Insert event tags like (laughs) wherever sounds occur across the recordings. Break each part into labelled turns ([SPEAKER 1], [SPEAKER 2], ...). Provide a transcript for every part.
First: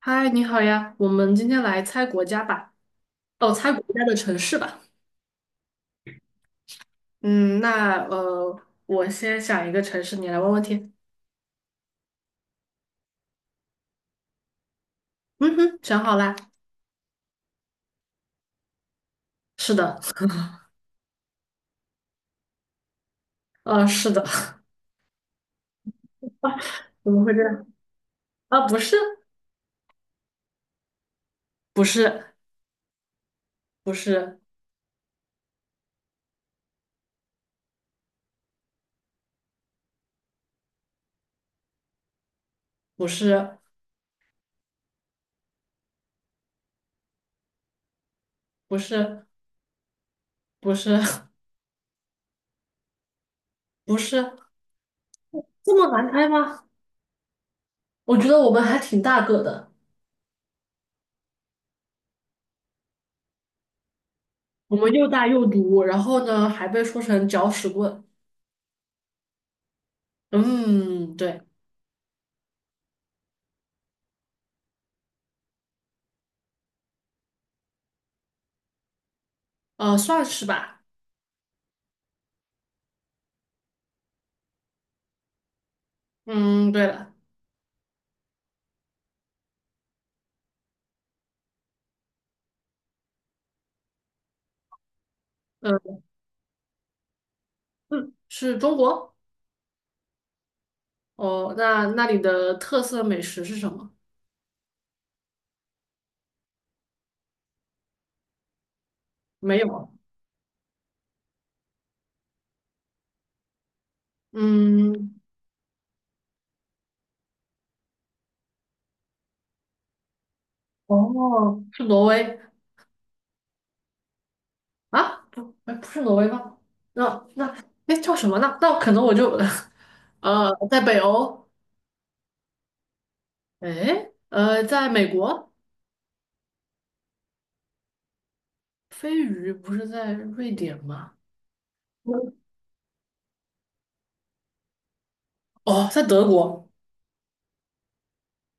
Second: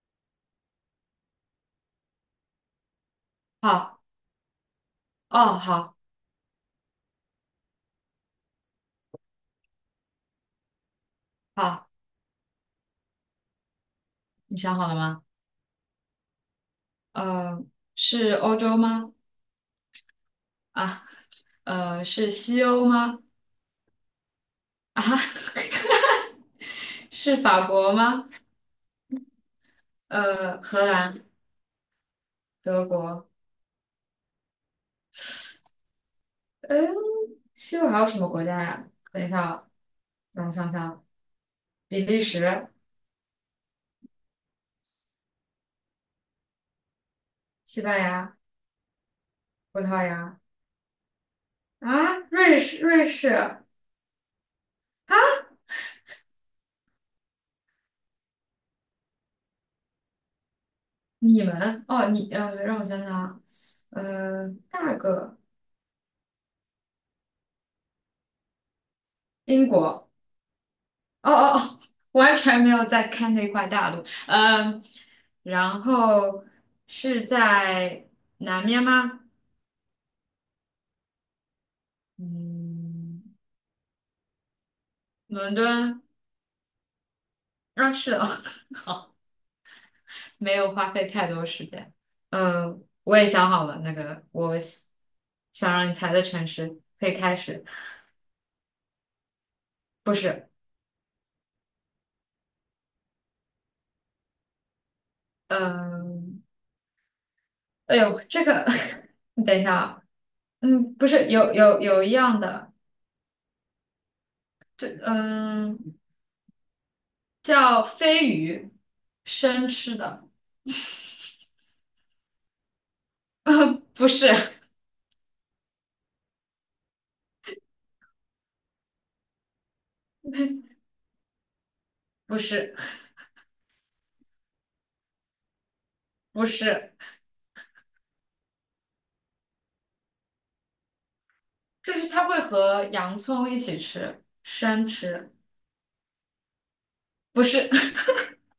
[SPEAKER 1] 嗨，你好呀，我们今天来猜国家吧，哦，猜国
[SPEAKER 2] 好。
[SPEAKER 1] 家的城市吧。
[SPEAKER 2] 哦，好。
[SPEAKER 1] 嗯，那呃，我先想一个城市，你来问问题。
[SPEAKER 2] 好。你想好了吗？
[SPEAKER 1] 嗯哼，想好啦。
[SPEAKER 2] 呃，是欧洲吗？
[SPEAKER 1] 是的，
[SPEAKER 2] 啊，是西欧吗？
[SPEAKER 1] (laughs) 是的，
[SPEAKER 2] 啊，(laughs)
[SPEAKER 1] 怎么会
[SPEAKER 2] 是
[SPEAKER 1] 这
[SPEAKER 2] 法
[SPEAKER 1] 样？
[SPEAKER 2] 国吗？
[SPEAKER 1] 啊，不是，
[SPEAKER 2] 荷兰、
[SPEAKER 1] 不是，
[SPEAKER 2] 德国，
[SPEAKER 1] 不是，
[SPEAKER 2] 哎，西欧还有什么国家呀？等一下啊，让我想想啊，比利时、
[SPEAKER 1] 不是，
[SPEAKER 2] 西班牙、
[SPEAKER 1] 不是，
[SPEAKER 2] 葡萄牙，
[SPEAKER 1] 不是，
[SPEAKER 2] 啊，瑞士、瑞士，啊，
[SPEAKER 1] 不是，这么难猜吗？我觉得我们还挺大个的，
[SPEAKER 2] 你们哦，让我想想啊，
[SPEAKER 1] 我们
[SPEAKER 2] 大
[SPEAKER 1] 又大
[SPEAKER 2] 个
[SPEAKER 1] 又毒，然后呢还被说成搅屎棍。
[SPEAKER 2] 英国。
[SPEAKER 1] 嗯，
[SPEAKER 2] 哦
[SPEAKER 1] 对，
[SPEAKER 2] 哦哦，完全没有在看那块大陆，嗯，然后是在南面吗？
[SPEAKER 1] 算是吧。
[SPEAKER 2] 嗯，伦敦。
[SPEAKER 1] 嗯，对了。
[SPEAKER 2] 啊，是哦。(laughs) 好，没有花费太多时间。嗯，我也想好了，那个我想
[SPEAKER 1] 呃
[SPEAKER 2] 让你猜的城市可以开始。
[SPEAKER 1] 嗯，是中国？
[SPEAKER 2] 不是。
[SPEAKER 1] 哦，那那里的特色美食是什么？
[SPEAKER 2] 嗯，哎呦，这个，(laughs) 你
[SPEAKER 1] 没
[SPEAKER 2] 等一下
[SPEAKER 1] 有。
[SPEAKER 2] 啊。嗯，不是，有一样的，这
[SPEAKER 1] 嗯，
[SPEAKER 2] 嗯。叫飞鱼，生吃的。
[SPEAKER 1] 哦，是挪威
[SPEAKER 2] (laughs) 不是。
[SPEAKER 1] 啊？不，哎，不是挪威吗？那哎叫什么呢？那可能我就 (laughs)
[SPEAKER 2] (laughs)
[SPEAKER 1] 在北欧，
[SPEAKER 2] 不是，
[SPEAKER 1] 哎，在美国，
[SPEAKER 2] 不是，
[SPEAKER 1] 飞鱼不是在瑞典吗？
[SPEAKER 2] 就是
[SPEAKER 1] 嗯
[SPEAKER 2] 它会和洋葱一起吃，生吃。
[SPEAKER 1] 哦，在德国。
[SPEAKER 2] 不是。(laughs)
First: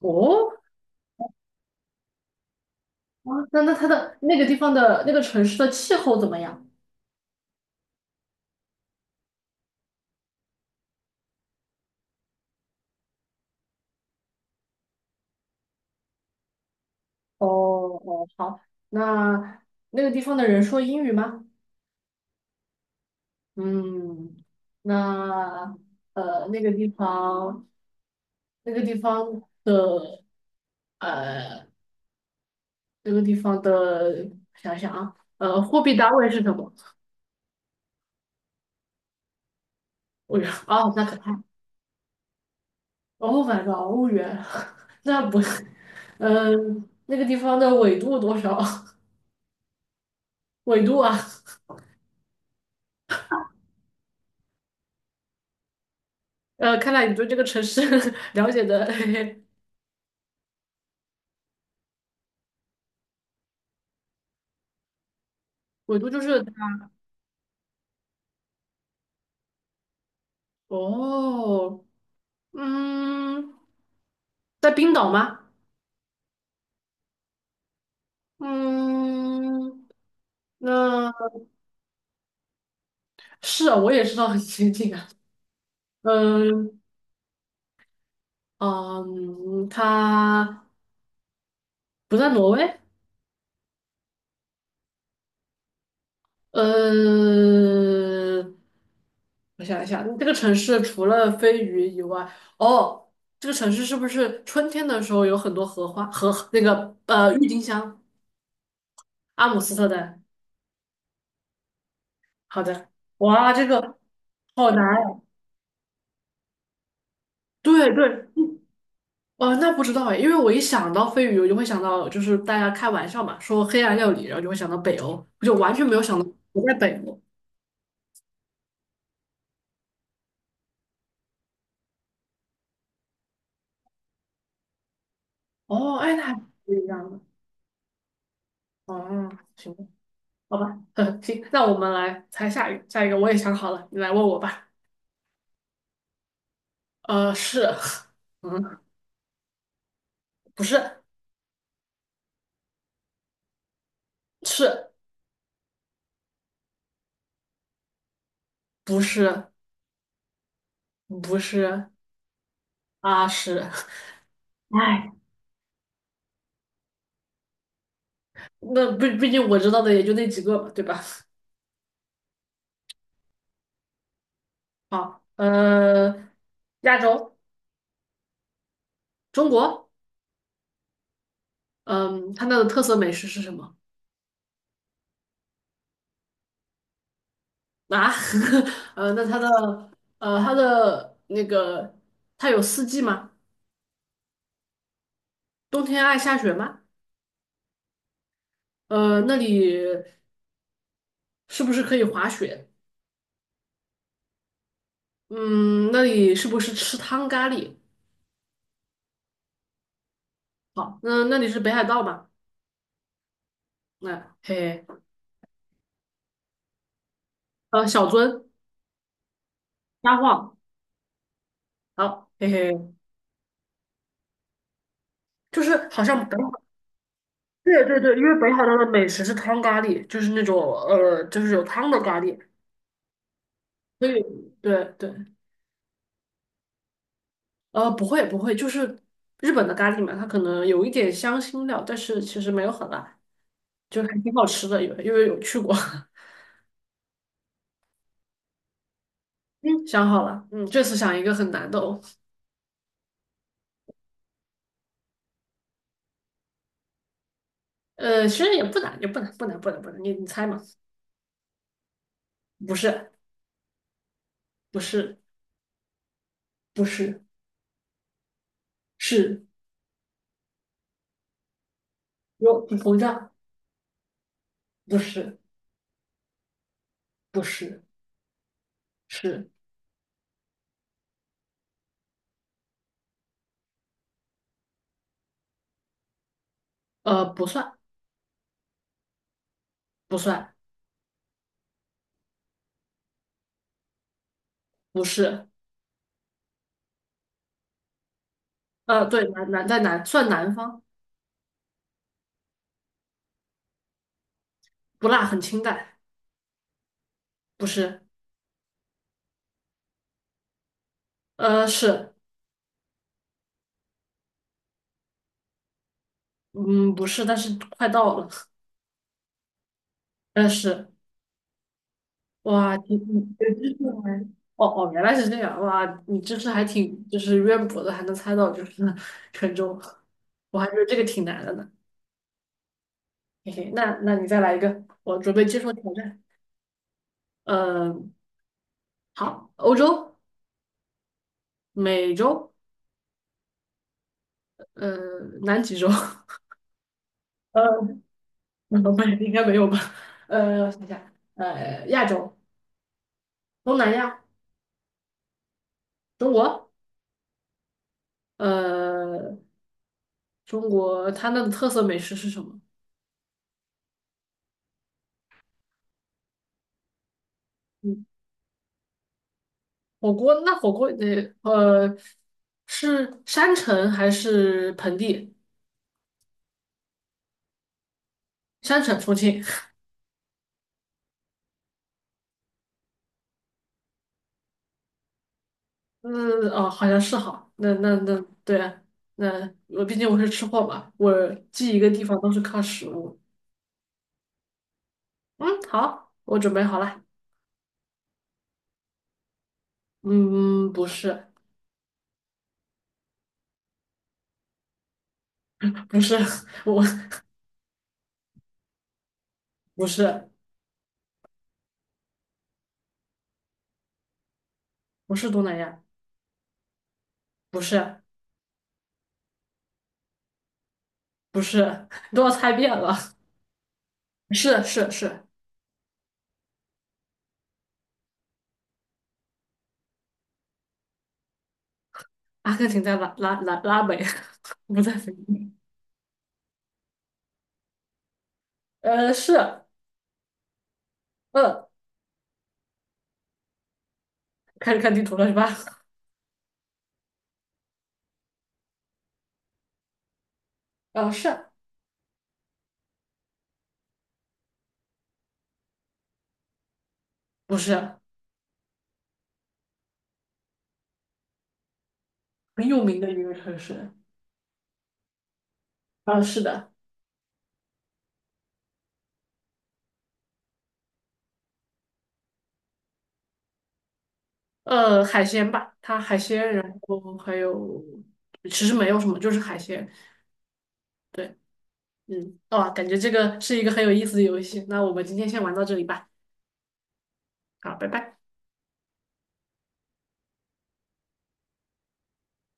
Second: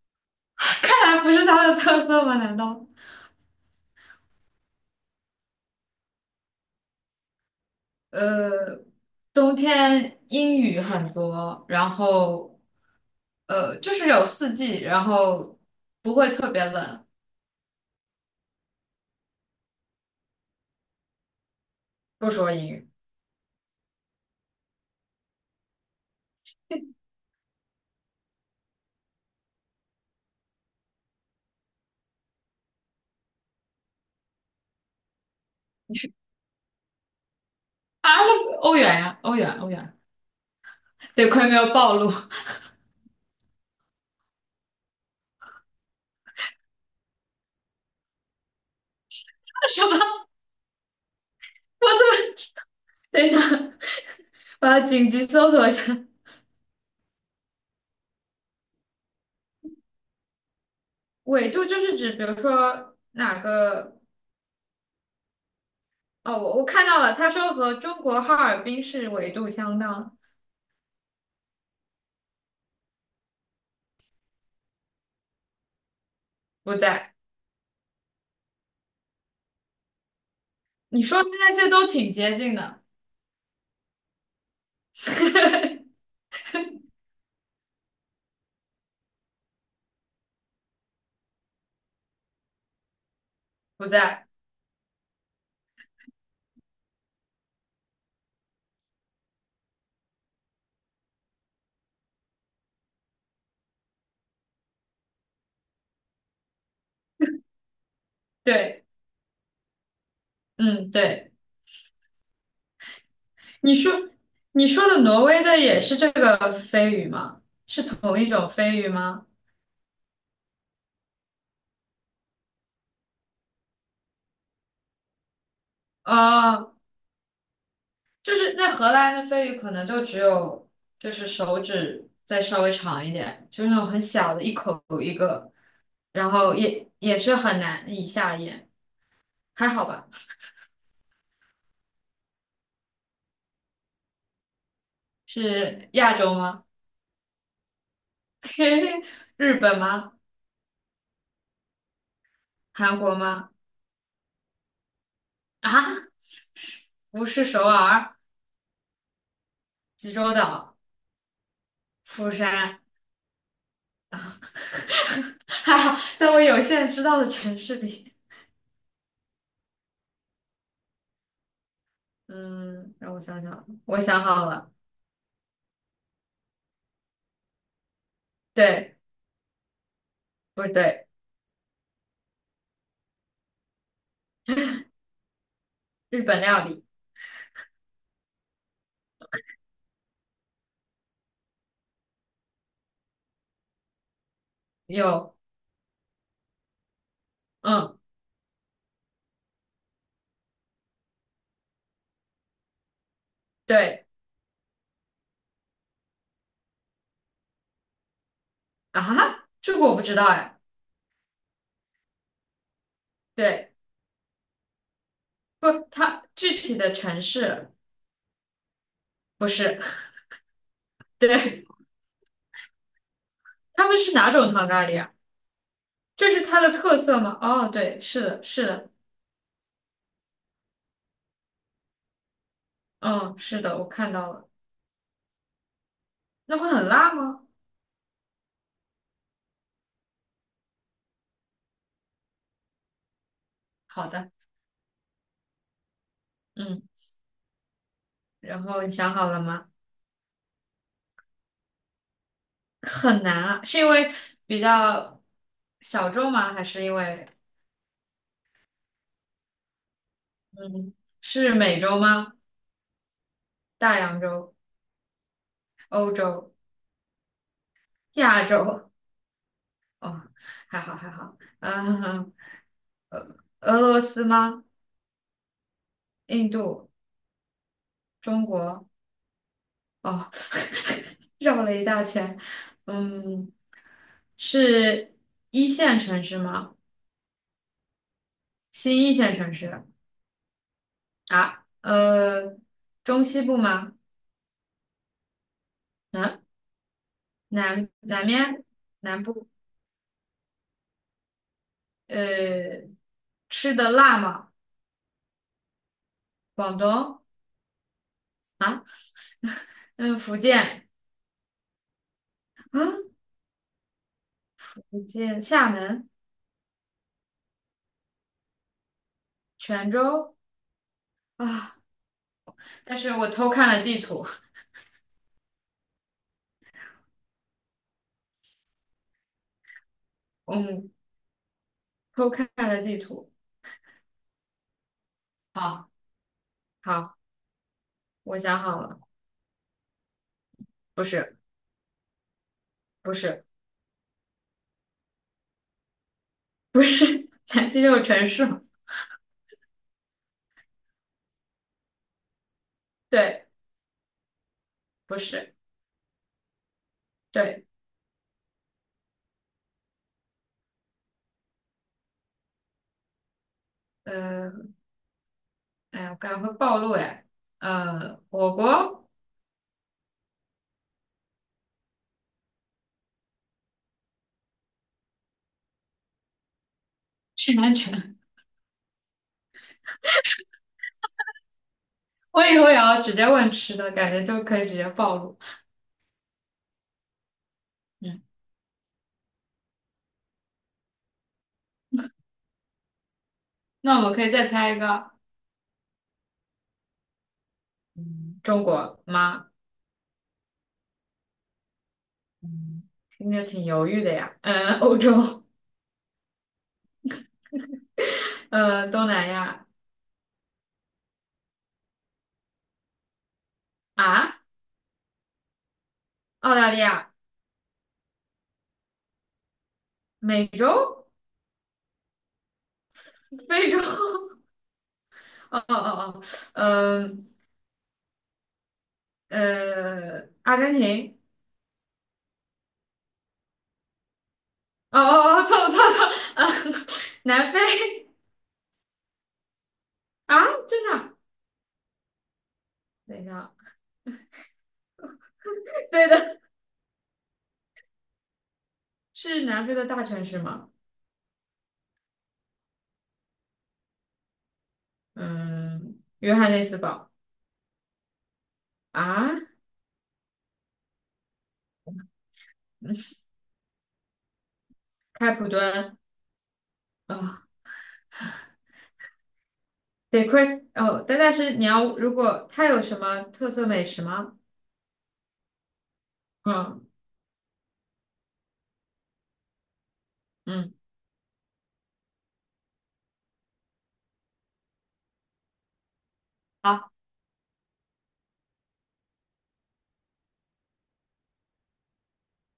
[SPEAKER 1] 哦，
[SPEAKER 2] 看来不是它的特色吗？难道？
[SPEAKER 1] 啊那那它的那个地方的那个城市的气候怎么样？
[SPEAKER 2] 呃，冬天阴雨很多，然后就是有四季，然后不会特别冷。
[SPEAKER 1] 哦哦，好，那那个地方的人说英语吗？
[SPEAKER 2] 不说英语。
[SPEAKER 1] 嗯，那呃，那个地方，那个地方的呃，那个地方的，想想啊，货币单位是什么？
[SPEAKER 2] 啊，那欧元呀，欧元，欧元，
[SPEAKER 1] 欧元哦，那可
[SPEAKER 2] 得
[SPEAKER 1] 太
[SPEAKER 2] 亏没有暴露。
[SPEAKER 1] 哦，反正欧元，(laughs) 那不是，那个地方的纬度多少？
[SPEAKER 2] (laughs) 什么？我
[SPEAKER 1] (laughs) 纬度啊，
[SPEAKER 2] 怎么？(laughs) 等一下，(laughs) 我要紧急搜索一下。
[SPEAKER 1] 看来你对这个城市 (laughs) 了解的
[SPEAKER 2] 纬度就是指，比如说哪个？
[SPEAKER 1] (laughs) 纬度就
[SPEAKER 2] 哦，
[SPEAKER 1] 是
[SPEAKER 2] 我看到了，他说和中国哈尔滨市纬度相当。
[SPEAKER 1] 哦，嗯，在冰岛吗？
[SPEAKER 2] 不在。
[SPEAKER 1] 嗯，那。
[SPEAKER 2] 你说的那些都挺接近的。
[SPEAKER 1] 是啊，我也知道很先进啊。
[SPEAKER 2] (laughs)
[SPEAKER 1] 嗯嗯，他不在挪威。
[SPEAKER 2] 不在。
[SPEAKER 1] 呃，我想一下，这个城市除了飞鱼以外，哦，这个城市是不是春天的时候有很多荷花和那个郁金香？
[SPEAKER 2] 对。
[SPEAKER 1] 阿姆斯特丹。
[SPEAKER 2] 嗯，对。
[SPEAKER 1] 好的，哇，这
[SPEAKER 2] 你说
[SPEAKER 1] 个
[SPEAKER 2] 你
[SPEAKER 1] 好难
[SPEAKER 2] 说的
[SPEAKER 1] 呀。
[SPEAKER 2] 挪威的也是这个飞鱼吗？是
[SPEAKER 1] 对
[SPEAKER 2] 同一
[SPEAKER 1] 对，
[SPEAKER 2] 种飞鱼吗？
[SPEAKER 1] 哦，那不知道哎，因为我一想到飞鱼，我就会想到，就是大家开玩笑嘛，说黑暗料理，然后就会想到北欧，我就完全没有想到不在
[SPEAKER 2] 哦，
[SPEAKER 1] 北欧。
[SPEAKER 2] 就是那荷兰的鲱鱼可能就只有就是手指再稍微长一点，就是那种很小的，一口一个，
[SPEAKER 1] 哦，哎，那
[SPEAKER 2] 然
[SPEAKER 1] 还
[SPEAKER 2] 后
[SPEAKER 1] 不一
[SPEAKER 2] 也
[SPEAKER 1] 样
[SPEAKER 2] 也
[SPEAKER 1] 的。
[SPEAKER 2] 是很难以下咽，
[SPEAKER 1] 哦，
[SPEAKER 2] 还
[SPEAKER 1] 行，吧，
[SPEAKER 2] 好吧？
[SPEAKER 1] 好吧，(laughs) 嗯，行，那我们来猜下一个，下一个我也想好了，你来问我吧。
[SPEAKER 2] 是亚洲吗？
[SPEAKER 1] 是，嗯，
[SPEAKER 2] (laughs) 日本吗？
[SPEAKER 1] 不是，
[SPEAKER 2] 韩国吗？
[SPEAKER 1] 是，
[SPEAKER 2] 啊，不是首尔、
[SPEAKER 1] 不是，
[SPEAKER 2] 济州岛、
[SPEAKER 1] 不是，
[SPEAKER 2] 釜山。
[SPEAKER 1] 啊，是，
[SPEAKER 2] 啊，
[SPEAKER 1] 哎，
[SPEAKER 2] (laughs) 还好在我有限知道的城市里。
[SPEAKER 1] 那毕竟我知道的也就那几个嘛，对吧？
[SPEAKER 2] 嗯，让我想想，我想好了。
[SPEAKER 1] 好，亚洲，
[SPEAKER 2] 对。
[SPEAKER 1] 中国，
[SPEAKER 2] 不对。
[SPEAKER 1] 嗯，它那的特色美食是什么？
[SPEAKER 2] 日本料理。
[SPEAKER 1] 啊，(laughs) 呃，那它的呃，它的那个，它有四季吗？
[SPEAKER 2] 有。
[SPEAKER 1] 冬天爱下雪吗？
[SPEAKER 2] 嗯，
[SPEAKER 1] 那里是不是可以滑雪？
[SPEAKER 2] 对。
[SPEAKER 1] 嗯，那里是不是吃汤咖喱？
[SPEAKER 2] 啊哈，这个我不知道哎。
[SPEAKER 1] 好，那那里是北海道吗？
[SPEAKER 2] 对。
[SPEAKER 1] 那、嘿嘿，
[SPEAKER 2] 不，它具体的城市
[SPEAKER 1] 小樽、
[SPEAKER 2] 不是。
[SPEAKER 1] 札幌，
[SPEAKER 2] (laughs) 对。
[SPEAKER 1] 好，嘿嘿，
[SPEAKER 2] 他们是哪种糖咖喱啊？
[SPEAKER 1] 就是好像
[SPEAKER 2] 这
[SPEAKER 1] 北
[SPEAKER 2] 是它
[SPEAKER 1] 海，
[SPEAKER 2] 的特色吗？哦，
[SPEAKER 1] 对
[SPEAKER 2] 对，
[SPEAKER 1] 对对，
[SPEAKER 2] 是
[SPEAKER 1] 因为
[SPEAKER 2] 的，
[SPEAKER 1] 北海
[SPEAKER 2] 是
[SPEAKER 1] 道的
[SPEAKER 2] 的。
[SPEAKER 1] 美食是汤咖喱，就是那种就是有汤的咖喱，
[SPEAKER 2] 嗯，是的，我
[SPEAKER 1] 所
[SPEAKER 2] 看
[SPEAKER 1] 以
[SPEAKER 2] 到了。
[SPEAKER 1] 对对，
[SPEAKER 2] 那会很辣吗？
[SPEAKER 1] 不会不会，就是日本的咖喱嘛，它可能有一点香辛料，但是其实没有很辣，就
[SPEAKER 2] 好
[SPEAKER 1] 还
[SPEAKER 2] 的。
[SPEAKER 1] 挺好吃的，因为有去过。(laughs)
[SPEAKER 2] 嗯，然后你想好了吗？
[SPEAKER 1] 嗯，想好了，嗯，这次想一个很难的哦。
[SPEAKER 2] 很难啊，是因为比较小众吗？还是因为
[SPEAKER 1] 其实也不难，也不难，不难，不难，不难。你猜嘛？
[SPEAKER 2] 嗯，是美洲吗？
[SPEAKER 1] 不是，
[SPEAKER 2] 大洋洲、
[SPEAKER 1] 不是，
[SPEAKER 2] 欧洲、
[SPEAKER 1] 不是，
[SPEAKER 2] 亚洲？
[SPEAKER 1] 是
[SPEAKER 2] 哦，还好还好。(laughs) 嗯，
[SPEAKER 1] 有膨胀？
[SPEAKER 2] 俄罗斯吗？
[SPEAKER 1] 不是，
[SPEAKER 2] 印度、
[SPEAKER 1] 不是，
[SPEAKER 2] 中国？
[SPEAKER 1] 是
[SPEAKER 2] 哦，(laughs) 绕了一大圈。嗯，是一线城市吗？
[SPEAKER 1] 不算，
[SPEAKER 2] 新一线城市？
[SPEAKER 1] 不算，
[SPEAKER 2] 啊？中西部吗？
[SPEAKER 1] 不是。
[SPEAKER 2] 南南面南
[SPEAKER 1] 对，
[SPEAKER 2] 部？
[SPEAKER 1] 南在南算南方，
[SPEAKER 2] 呃，吃的辣吗？
[SPEAKER 1] 不辣，很清淡，
[SPEAKER 2] 广东？
[SPEAKER 1] 不是。
[SPEAKER 2] 啊？嗯，福建？
[SPEAKER 1] 是，
[SPEAKER 2] 啊？福建厦门、
[SPEAKER 1] 嗯，不是，但是快到了。
[SPEAKER 2] 泉州？
[SPEAKER 1] 但是，
[SPEAKER 2] 啊？
[SPEAKER 1] 哇，你
[SPEAKER 2] 但是
[SPEAKER 1] 你
[SPEAKER 2] 我偷
[SPEAKER 1] 对知
[SPEAKER 2] 看了
[SPEAKER 1] 识
[SPEAKER 2] 地
[SPEAKER 1] 还，
[SPEAKER 2] 图。
[SPEAKER 1] 哦哦，原来是这样，哇，你知识还挺就是渊博的，还能猜到就是 (laughs) 沉重，我还觉得
[SPEAKER 2] 嗯，
[SPEAKER 1] 这个挺难的呢。
[SPEAKER 2] 偷看了地图。
[SPEAKER 1] 嘿嘿，那那你再来一个，我准备接受
[SPEAKER 2] 好。
[SPEAKER 1] 挑战。
[SPEAKER 2] 好，
[SPEAKER 1] 嗯、
[SPEAKER 2] 我想好了。
[SPEAKER 1] 好，欧洲、
[SPEAKER 2] 不是。
[SPEAKER 1] 美洲、
[SPEAKER 2] 不是。
[SPEAKER 1] 呃，南极洲，(laughs)
[SPEAKER 2] 不是。(laughs) 南极这
[SPEAKER 1] 呃，
[SPEAKER 2] 就有城市吗？
[SPEAKER 1] 不对，应该没有吧？我想想，亚洲、
[SPEAKER 2] 对。
[SPEAKER 1] 东南亚、
[SPEAKER 2] 不是。
[SPEAKER 1] 中国，
[SPEAKER 2] 对。
[SPEAKER 1] 呃，中国它那的特色美食是什么？
[SPEAKER 2] 呃，哎呀，我感觉会暴露哎，
[SPEAKER 1] 嗯。
[SPEAKER 2] 我国
[SPEAKER 1] 火锅那火锅得是山城还是盆地？
[SPEAKER 2] (laughs) 是南城。
[SPEAKER 1] 山城重庆，
[SPEAKER 2] (laughs) 我以后也要直接问吃的，感觉就可以直接暴露。
[SPEAKER 1] 嗯哦好像是哈，那
[SPEAKER 2] 嗯，
[SPEAKER 1] 对啊，那我毕竟我是吃货嘛，我记一个地方都是靠食物。
[SPEAKER 2] 那我们可以再猜一个。
[SPEAKER 1] 嗯，好，我准备好了。
[SPEAKER 2] 嗯，中国吗？
[SPEAKER 1] 嗯，不是
[SPEAKER 2] 嗯，听着挺犹豫的呀。嗯，欧洲。
[SPEAKER 1] 不是，(laughs) 我
[SPEAKER 2] (laughs) 东南亚。
[SPEAKER 1] 不是
[SPEAKER 2] 啊，
[SPEAKER 1] 不是东南亚，
[SPEAKER 2] 澳大利亚。
[SPEAKER 1] 不是
[SPEAKER 2] 美洲。
[SPEAKER 1] 不是，你都要猜遍了，
[SPEAKER 2] (laughs) 非洲。
[SPEAKER 1] 是是是，
[SPEAKER 2] (laughs) 哦哦哦。哦，嗯，阿根廷。
[SPEAKER 1] 阿根廷在拉美，(laughs) 不在
[SPEAKER 2] 哦
[SPEAKER 1] 非洲。
[SPEAKER 2] 哦哦，错了,啊。(laughs) 南非。
[SPEAKER 1] 是。
[SPEAKER 2] 啊，真的啊？
[SPEAKER 1] 嗯。
[SPEAKER 2] 等一下啊。
[SPEAKER 1] 开始看地图了是吧？
[SPEAKER 2] 对的。是南非的大城市吗？
[SPEAKER 1] (laughs) 啊，是
[SPEAKER 2] 嗯，约翰内斯堡。
[SPEAKER 1] 不是
[SPEAKER 2] 啊，
[SPEAKER 1] 很有名的一个城市？
[SPEAKER 2] 开普敦。
[SPEAKER 1] 啊，是的，
[SPEAKER 2] 啊，得亏哦，但是你要如果它有什么特色美食吗？
[SPEAKER 1] 海鲜吧，它海鲜，然
[SPEAKER 2] 嗯。
[SPEAKER 1] 后还有其实没有什么，就是海鲜。
[SPEAKER 2] 嗯。
[SPEAKER 1] 对，嗯，哦，感觉这个是一个很有意思的游戏。那我们今天先玩到这里吧。好，拜拜。